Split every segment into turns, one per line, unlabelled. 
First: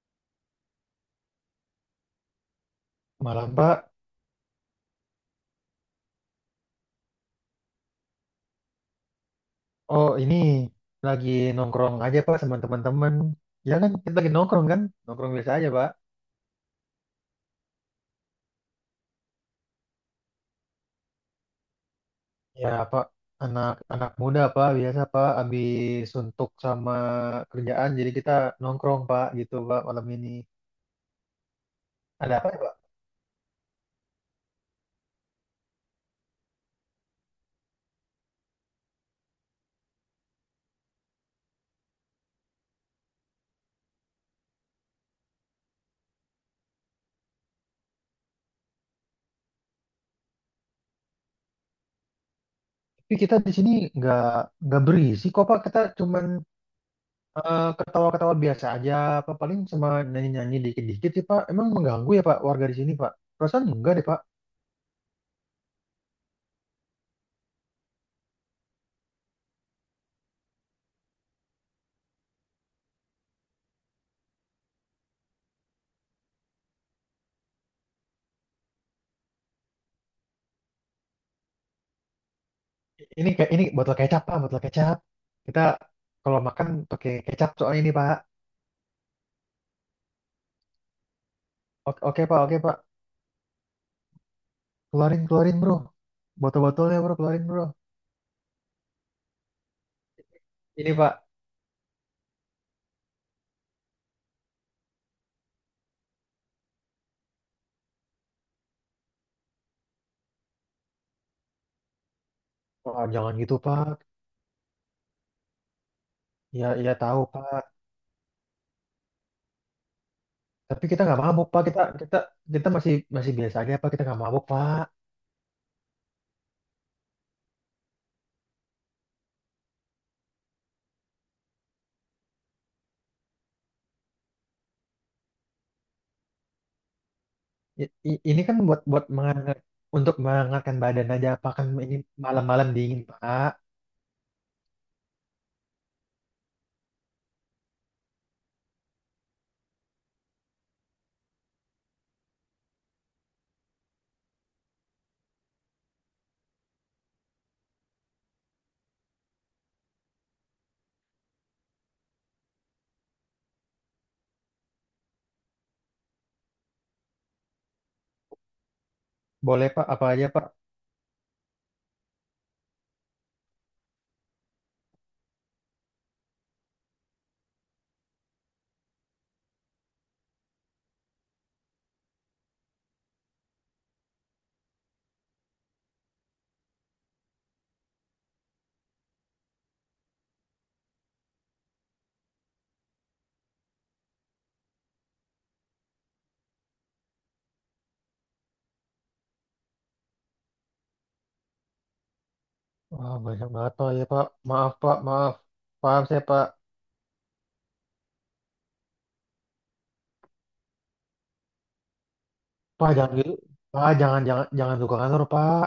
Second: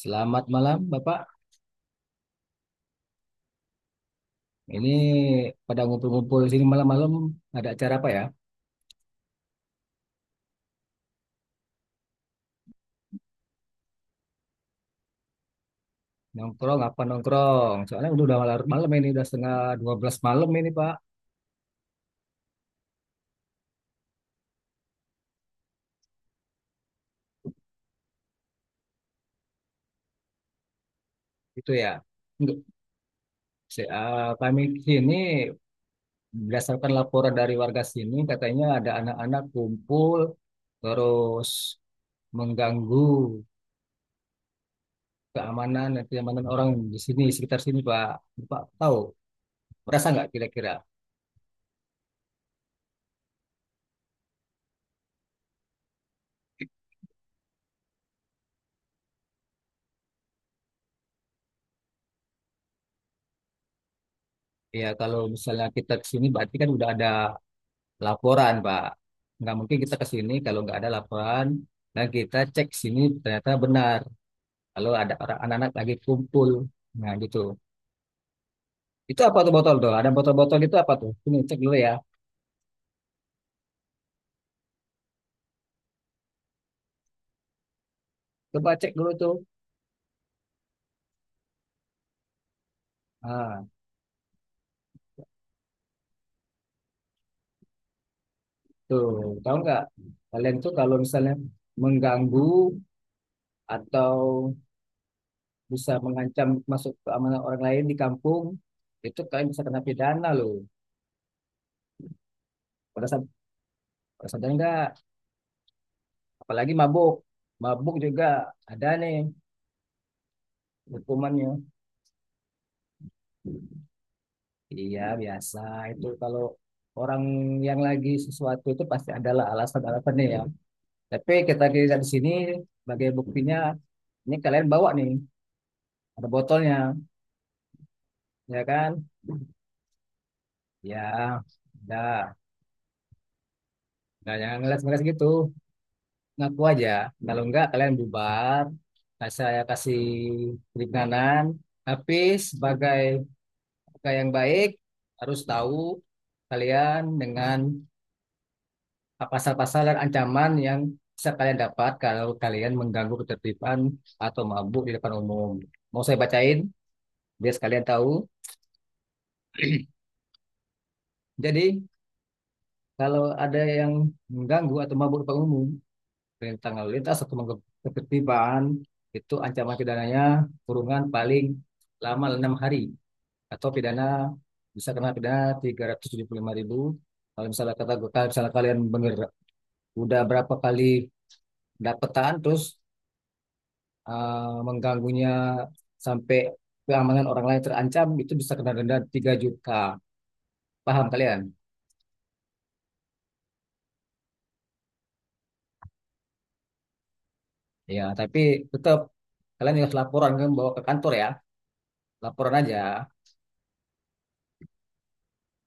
Selamat malam, Bapak.
Malam Pak,
Ini pada ngumpul-ngumpul di sini malam-malam ada acara apa ya?
oh ini lagi nongkrong aja Pak sama teman-teman. Ya kan kita lagi nongkrong kan, nongkrong biasa aja Pak.
Nongkrong apa nongkrong? Soalnya udah malam, malam ini udah setengah 12 malam ini, Pak.
Ya Pak, anak-anak muda Pak biasa Pak, habis suntuk sama kerjaan jadi kita nongkrong Pak gitu Pak malam ini.
Itu ya.
Ada apa
Enggak.
ya Pak?
Kami sini berdasarkan laporan dari warga sini katanya ada anak-anak kumpul terus mengganggu keamanan dan kenyamanan orang di sini sekitar sini, Pak. Bapak tahu? Merasa nggak kira-kira?
Tapi kita di sini nggak nggak berisi kok Pak, kita cuman ketawa-ketawa biasa aja Pak paling sama nyanyi-nyanyi dikit-dikit sih Pak. Emang mengganggu ya Pak warga di sini Pak? Perasaan enggak deh Pak.
Ya kalau misalnya kita ke sini berarti kan udah ada laporan, Pak. Nggak mungkin kita ke sini kalau nggak ada laporan dan kita cek sini ternyata benar. Kalau ada orang anak-anak lagi kumpul, nah gitu. Itu apa tuh botol tuh? Ada botol-botol itu apa tuh? Ini cek dulu ya.
Ini kayak ini botol kecap Pak, botol kecap. Kita kalau makan pakai kecap soalnya ini Pak.
Coba cek dulu tuh.
Oke, oke, Pak, oke Pak.
Ah,
Keluarin, keluarin Bro. Botol-botolnya Bro, keluarin Bro.
tuh tahu nggak? Kalian tuh kalau
Ini Pak.
misalnya mengganggu atau bisa mengancam masuk keamanan orang lain di kampung, itu kalian bisa kena pidana loh.
Wah,
Pada saat,
jangan gitu Pak.
pada sadar nggak?
Ya,
Apalagi
ya
mabuk.
tahu Pak.
Mabuk juga ada nih.
Tapi kita nggak mabuk
Hukumannya.
Pak. Kita kita kita masih masih biasa aja Pak. Kita nggak mabuk Pak.
Iya, biasa. Itu kalau orang yang lagi sesuatu itu pasti adalah alasan-alasannya ya. Tapi kita dilihat di sini sebagai buktinya, ini kalian bawa nih, ada botolnya,
Ini kan
ya
buat
kan?
buat menghangat untuk menghangatkan badan aja
Ya,
Pak. Kan ini
udah.
malam-malam dingin Pak.
Nggak jangan ngeles-ngeles gitu. Ngaku aja. Kalau enggak, kalian bubar. Nah, saya kasih keringanan. Tapi sebagai kakak yang baik, harus tahu kalian dengan pasal-pasal dan ancaman yang bisa kalian dapat kalau kalian mengganggu ketertiban atau mabuk di depan umum. Mau saya bacain biar sekalian tahu.
Boleh Pak, apa aja Pak?
Jadi, kalau ada yang mengganggu atau mabuk di depan umum, perintah lalu lintas atau mengganggu ketertiban, itu ancaman pidananya kurungan paling lama 6 hari atau pidana bisa kena pidana 375.000. Kalau misalnya kata kalau misalnya kalian bener udah berapa kali dapetan terus eh, mengganggunya sampai keamanan orang lain terancam itu bisa kena denda 3 juta. Paham kalian?
Wah, banyak banget Pak ya Pak. Maaf Pak, maaf. Paham saya Pak.
Ya, tapi tetap kalian harus laporan kan bawa ke kantor ya. Laporan aja.
Pak, jangan gitu. Pak, jangan jangan jangan buka kantor, Pak.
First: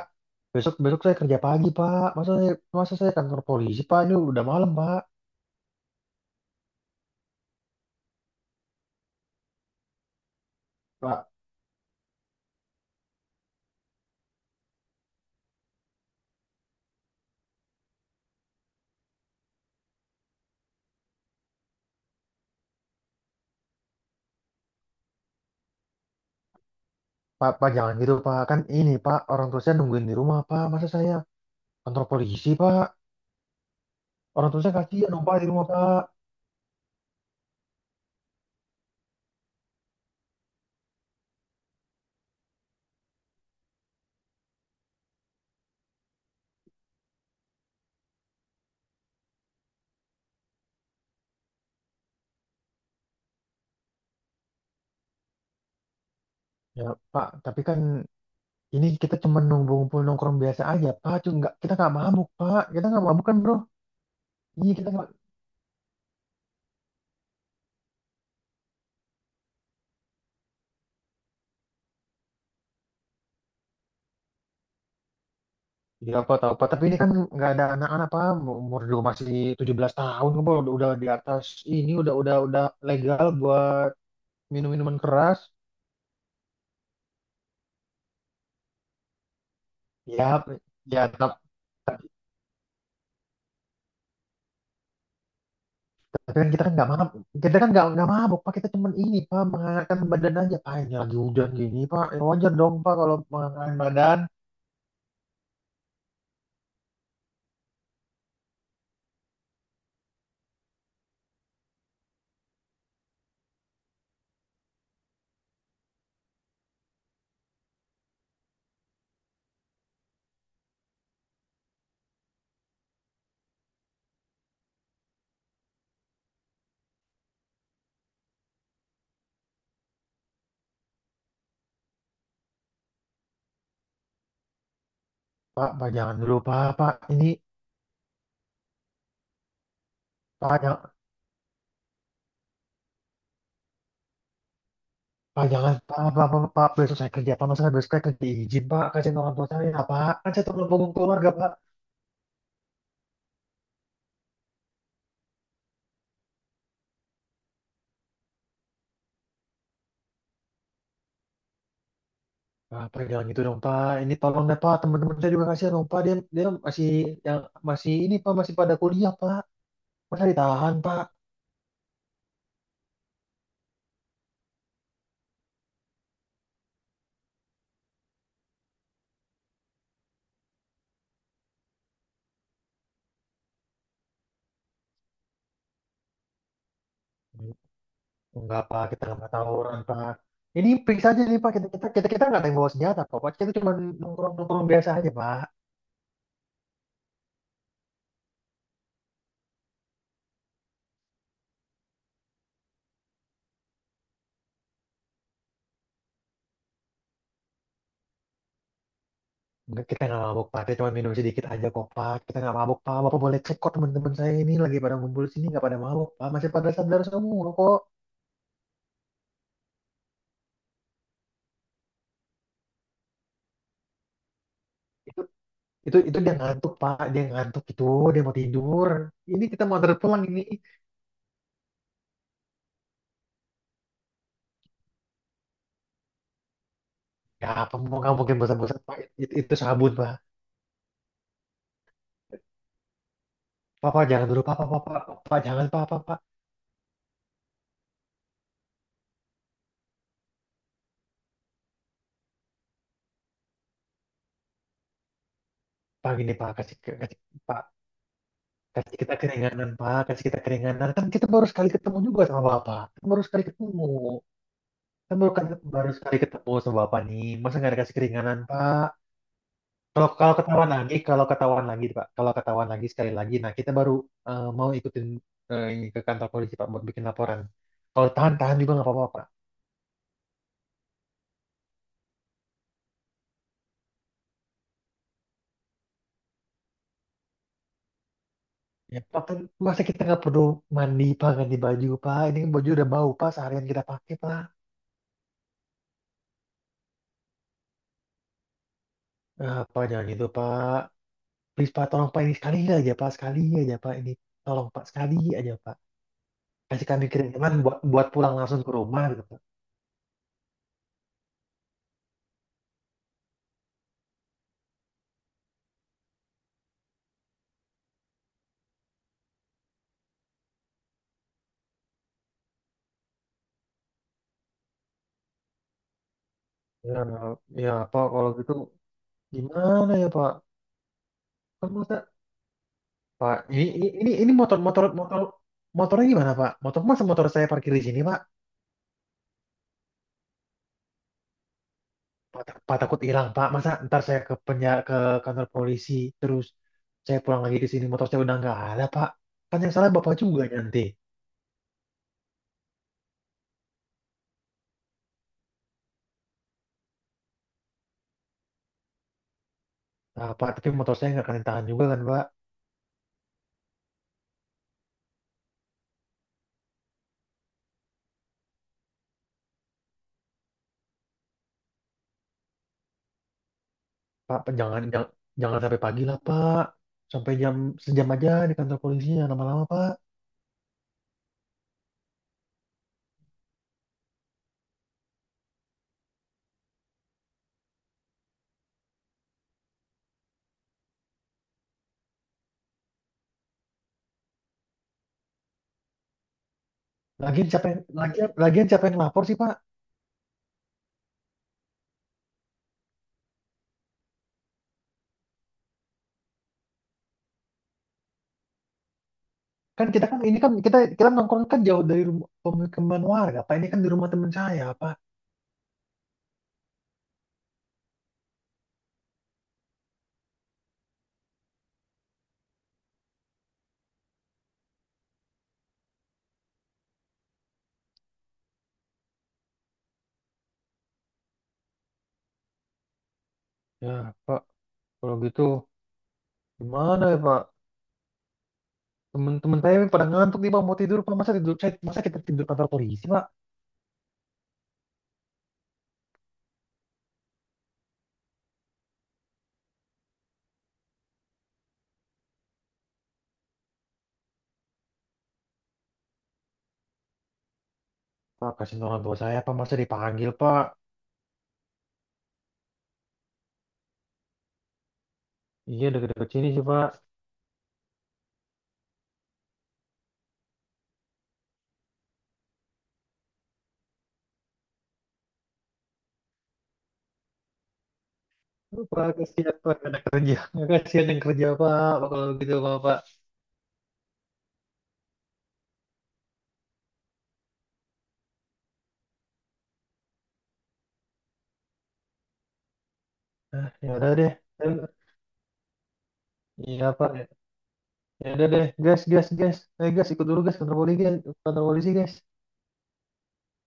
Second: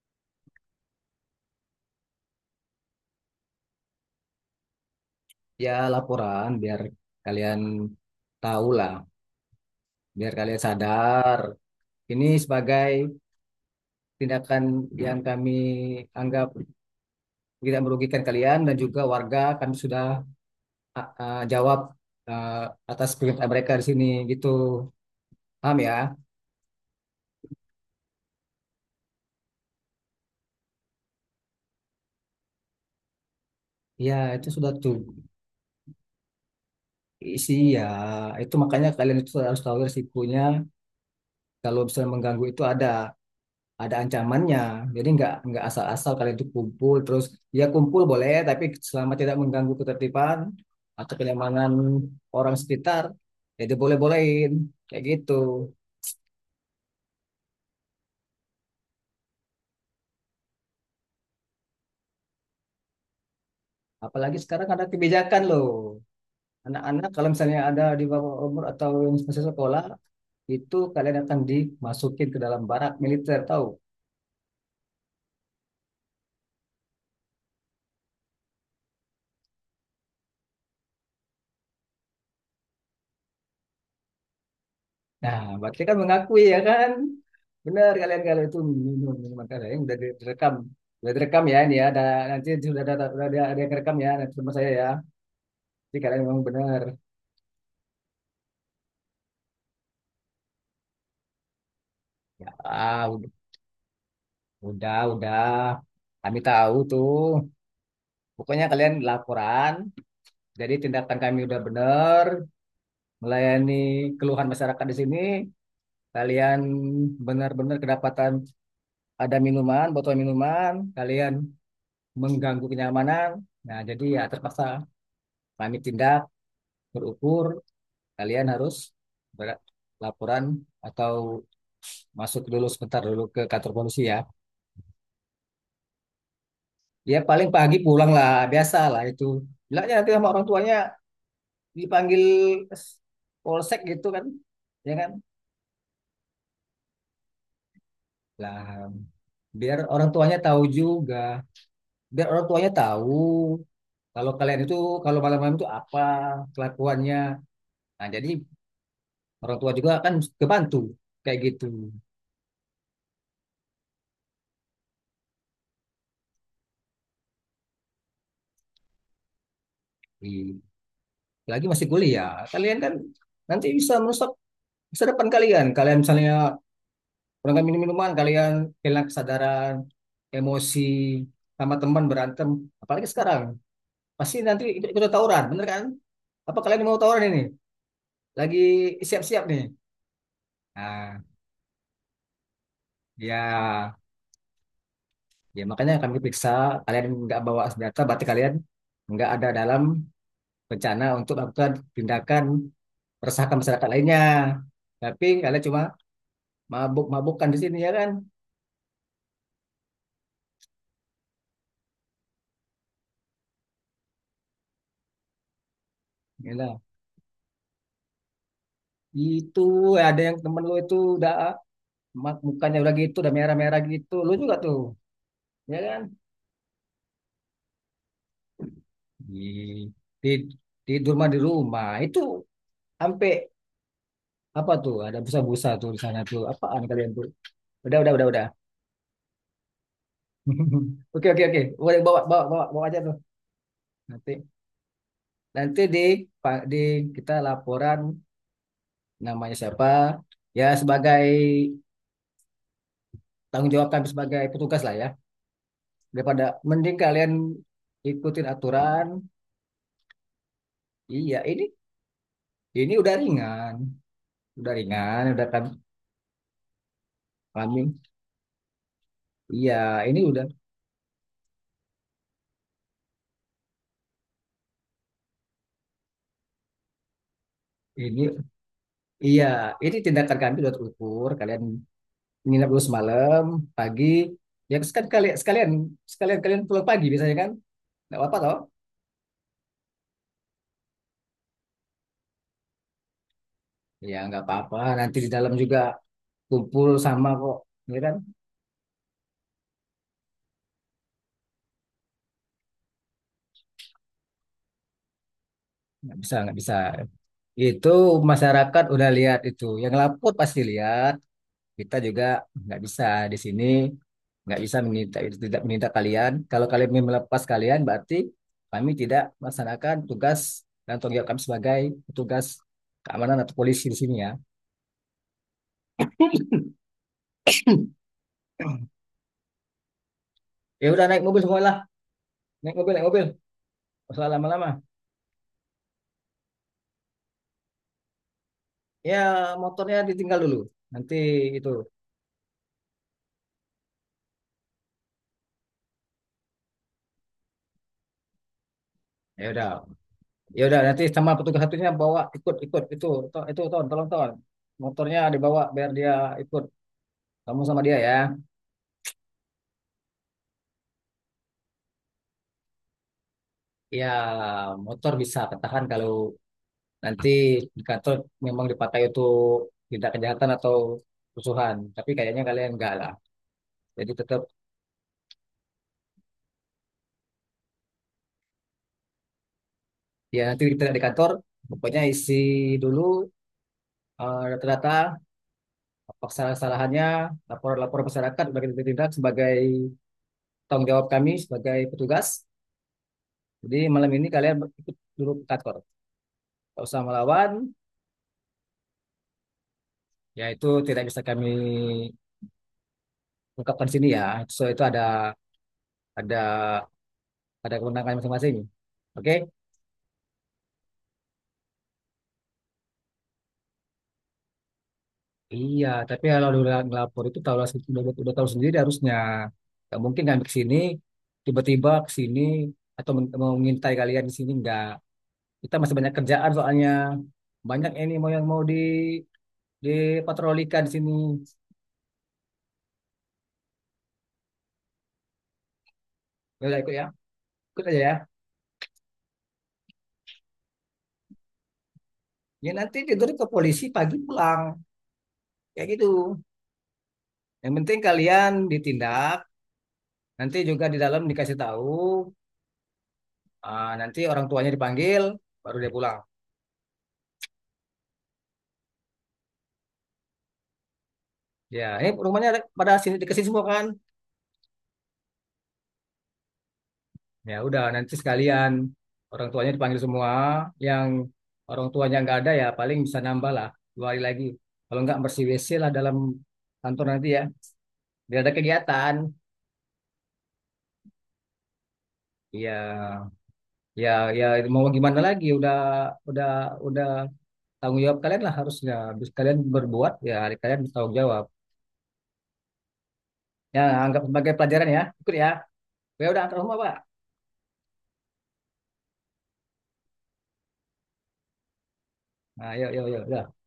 Besok besok saya kerja pagi, Pak. Masa saya kantor polisi, Pak? Ini udah malam, Pak.
Ya, laporan biar kalian tahu lah, biar kalian
Pak,
sadar. Ini sebagai tindakan yang kami anggap tidak merugikan kalian dan juga warga kami sudah ah, ah, jawab ah, atas perintah mereka di sini gitu. Paham ya?
Pak, Pak, jangan gitu, Pak. Kan ini, Pak, orang tua saya nungguin di rumah, Pak. Masa saya kantor polisi, Pak?
Ya, itu
Orang tua
sudah
saya
tuh.
kasihan dong, Pak, di rumah, Pak.
Isi ya, itu makanya kalian itu harus tahu risikonya. Kalau misalnya mengganggu itu ada ancamannya. Jadi nggak asal-asal kalian itu kumpul terus ya kumpul boleh, tapi selama tidak mengganggu ketertiban atau kenyamanan orang sekitar, ya diboleh-bolehin kayak gitu.
Ya, Pak, tapi kan ini kita cuma nunggu ngumpul nongkrong biasa aja, Pak. Cuma nggak, kita nggak mabuk, Pak. Kita nggak mabuk kan, bro?
Apalagi sekarang
Iya,
ada
kita nggak.
kebijakan loh. Anak-anak kalau misalnya ada di bawah umur atau yang masih sekolah, itu kalian akan dimasukin ke dalam barak militer, tahu?
Iya, apa tahu apa. Tapi ini kan nggak ada anak-anak pak umur juga masih 17 tahun apa udah di atas ini udah legal buat minum minuman keras.
Nah, berarti kan mengakui ya kan? Benar kalian kalau itu minum minuman keras yang udah
Ya,
direkam.
ya
Udah
tap-
direkam ya ini ya. Ada, nanti sudah ada yang rekam ya nanti sama saya ya. Jadi kalian
tapi
memang
kan kita kan
benar.
nggak mabuk. Kita kan nggak mabuk Pak. Kita cuman ini Pak menghangatkan badan aja. Pak ini lagi hujan gini Pak. Ya, wajar dong Pak
Ah,
kalau
udah,
menghangatkan badan.
udah, udah. Kami tahu tuh. Pokoknya kalian laporan. Jadi tindakan kami udah benar melayani keluhan masyarakat di sini. Kalian benar-benar kedapatan ada minuman, botol minuman, kalian mengganggu kenyamanan. Nah, jadi ya terpaksa kami tindak berukur kalian harus berlaporan atau masuk dulu sebentar dulu ke kantor polisi ya.
Pak, Pak jangan dulu Pak. Pak
Dia
ini
paling pagi pulang lah, biasa lah itu. Bilangnya nanti sama orang
Pak
tuanya
jangan
dipanggil polsek gitu kan, ya kan?
Pak jangan Pak Pak Pak, Pak, besok saya kerja Pak. Masa besok saya kerja izin Pak.
Lah,
Kasihin orang tua
biar
saya
orang
Pak. Kan
tuanya
saya
tahu
terlalu punggung
juga,
keluarga Pak.
biar orang tuanya tahu kalau kalian itu kalau malam-malam itu apa kelakuannya. Nah, jadi orang tua juga kan kebantu kayak gitu.
Ah, Pak, jangan gitu dong, Pak. Ini tolong deh, Pak. Teman-teman saya juga kasihan dong, Pak. Dia masih yang masih ini, Pak, masih pada kuliah, Pak. Masa
Iya.
ditahan, Pak?
Lagi masih kuliah. Kalian kan nanti bisa merusak masa depan kalian. Kalian misalnya kurang minum-minuman, kalian hilang kesadaran, emosi, sama teman berantem. Apalagi sekarang, pasti nanti ikut ikut tawuran, bener kan? Apa kalian mau tawuran ini? Lagi
Enggak, Pak. Kita nggak pernah
siap-siap nih.
tawuran, Pak. Ini periksa
Nah,
aja nih, Pak. Kita kita kita kita nggak ada yang bawa senjata, kok, Pak. Kita cuma
ya,
nongkrong-nongkrong biasa aja, Pak.
ya makanya kami periksa kalian nggak bawa senjata, berarti kalian nggak ada dalam rencana untuk melakukan tindakan meresahkan masyarakat lainnya. Tapi kalian cuma mabuk-mabukan di sini ya kan?
Enggak, kita nggak mabuk, Pak. Kita cuma minum sedikit aja, kok, Pak. Kita nggak mabuk, Pak. Bapak boleh cek kok teman-teman saya ini lagi pada ngumpul sini nggak pada mabuk, Pak. Masih pada
Gila.
sadar semua, kok.
Itu ada yang temen lu itu udah mukanya udah gitu, udah merah-merah gitu. Lu juga tuh,
Itu
ya kan?
itu dia ngantuk, Pak. Dia ngantuk itu. Dia mau tidur.
Di,
Ini kita mau antar pulang
di
ini.
tidur mah di rumah. Itu sampai apa tuh? Ada busa-busa tuh di sana tuh. Apaan kalian tuh?
Ya, apa mau
Udah, udah,
nggak
udah,
mungkin
udah.
bosan-bosan Pak? Itu sabun Pak.
Oke, oke, oke. Boleh bawa, bawa, bawa, bawa aja tuh.
Papa jangan
Nanti,
dulu, Papa, Papa, Pak jangan
nanti
Pak,
di,
Pak, Pak.
Pak, di kita laporan namanya siapa? Ya sebagai tanggung jawab kami sebagai petugas lah ya.
Pak gini
Daripada
Pak, kasih,
mending
kasih
kalian
Pak,
ikutin
kasih kita
aturan.
keringanan Pak, kasih kita keringanan. Kan kita
Iya,
baru
ini
sekali ketemu juga sama Bapak.
ini
Kan
udah
baru sekali
ringan,
ketemu.
udah ringan,
Kan,
udah kan
baru sekali ketemu sama Bapak nih. Masa nggak dikasih
kambing.
keringanan Pak?
Iya,
Kalau
ini udah
kalau ketahuan lagi Pak, kalau ketahuan lagi sekali lagi, nah kita baru mau ikutin ini ke kantor polisi Pak buat bikin laporan. Kalau
ini
tahan-tahan juga nggak apa-apa Pak.
iya, ini tindakan kami udah terukur. Kalian nginep dulu semalam, pagi. Ya kan kalian sekalian sekalian kalian pulang pagi biasanya kan? Nggak apa-apa toh?
Ya, Pak, kan masa kita nggak perlu mandi, Pak, ganti baju, Pak. Ini kan baju udah bau, Pak, seharian kita pakai,
Iya,
Pak.
nggak apa-apa. Nanti di dalam juga kumpul sama kok, ya kan?
Eh, Pak, jangan gitu, Pak. Please, Pak, tolong, Pak, ini sekali aja, Pak. Sekali aja, Pak. Ini, tolong, Pak, sekali aja, Pak.
Nggak bisa, nggak bisa.
Kasih kami kiriman buat,
Itu
buat pulang langsung ke
masyarakat
rumah,
udah
gitu,
lihat
Pak.
itu. Yang lapor pasti lihat. Kita juga nggak bisa di sini nggak bisa meminta tidak meminta kalian kalau kalian ingin melepas kalian berarti kami tidak melaksanakan tugas dan tanggung jawab kami sebagai petugas keamanan atau polisi di sini ya.
Ya, ya, Pak, kalau gitu gimana ya, Pak?
Ya udah naik mobil
Kan
semualah,
masa,
naik mobil.
Pak, ini, ini
Nggak usah
ini motor,
lama-lama
motor, motor, motornya gimana, Pak? Motor masa motor saya parkir di sini, Pak?
ya. Motornya ditinggal dulu nanti itu.
Pak, Pak takut hilang, Pak. Masa ntar saya ke penjara, ke kantor polisi, terus saya pulang lagi ke sini, motor saya udah nggak ada, Pak.
Ya
Kan
udah,
yang salah Bapak juga
ya udah
nanti.
nanti sama petugas satunya bawa ikut ikut itu to, itu ton tolong ton motornya dibawa biar dia ikut kamu sama dia ya.
Nah, Pak, tapi motor saya nggak kena tangan juga kan, Pak.
Ya motor bisa ketahan kalau nanti di kantor memang dipakai untuk tindak kejahatan atau kerusuhan. Tapi kayaknya kalian enggak lah. Jadi
Pak,
tetap
jangan sampai pagi lah, Pak. Sampai jam sejam aja di kantor polisinya lama-lama, Pak.
ya nanti kita di kantor pokoknya isi dulu data-data apa kesalahan-kesalahannya, lapor-lapor masyarakat sebagai tindak sebagai tanggung jawab kami sebagai petugas. Jadi malam ini kalian ikut dulu ke kantor. Kalau usah melawan,
Lagian siapa yang lapor sih, Pak?
ya itu tidak bisa kami ungkapkan di sini ya. So itu ada ada kewenangan masing-masing. Oke?
Kan kita kan ini kan kita kita nongkrong kan jauh dari rumah pemukiman warga, Pak. Ini kan di rumah teman saya, Pak.
Iya, tapi kalau udah ngelapor itu tahu lah, udah tahu sendiri harusnya. Gak mungkin kan ke sini, tiba-tiba ke sini atau mau mengintai kalian di sini enggak. Kita masih banyak kerjaan soalnya. Banyak ini mau yang mau di dipatrolikan di sini.
Ya, Pak, kalau gitu
Ya udah ikut ya,
gimana ya, Pak?
ikut aja ya.
Teman-teman saya yang pada ngantuk nih Pak, mau tidur Pak. Masa tidur saya, masa kita tidur kantor
Ya nanti
polisi Pak?
tidur ke polisi pagi pulang kayak gitu. Yang penting kalian ditindak, nanti juga di dalam dikasih tahu. Ah, nanti orang tuanya dipanggil, baru dia pulang.
Pak, kasihan orang tua saya Pak, masa dipanggil Pak?
Ya, ini rumahnya ada- pada sini dikasih semua kan?
Iya, deket-deket sini sih Pak.
Ya udah nanti sekalian orang tuanya dipanggil semua. Yang orang tuanya nggak ada ya paling bisa nambah lah 2 hari lagi. Kalau nggak bersih WC lah dalam kantor nanti ya. Biar ada
Aduh, Pak,
kegiatan.
kasihan Pak, ada kerja. Nggak kasihan yang kerja Pak, Pak, kalau gitu
Iya,
Pak, Pak.
ya, ya mau gimana lagi? Udah, udah. Tanggung jawab kalian lah harusnya. Habis kalian berbuat ya hari kalian bertanggung jawab.
Ah,
Ya
ya udah
anggap
deh.
sebagai
Dan
pelajaran ya. Ikut ya. Ya udah antar rumah
iya
Pak.
Pak, ya udah deh. Gas, gas, gas. Eh, gas, ikut dulu gas, kantor polisi, guys. Kantor polisi guys.
Nah, yuk, yuk, yuk. Udah.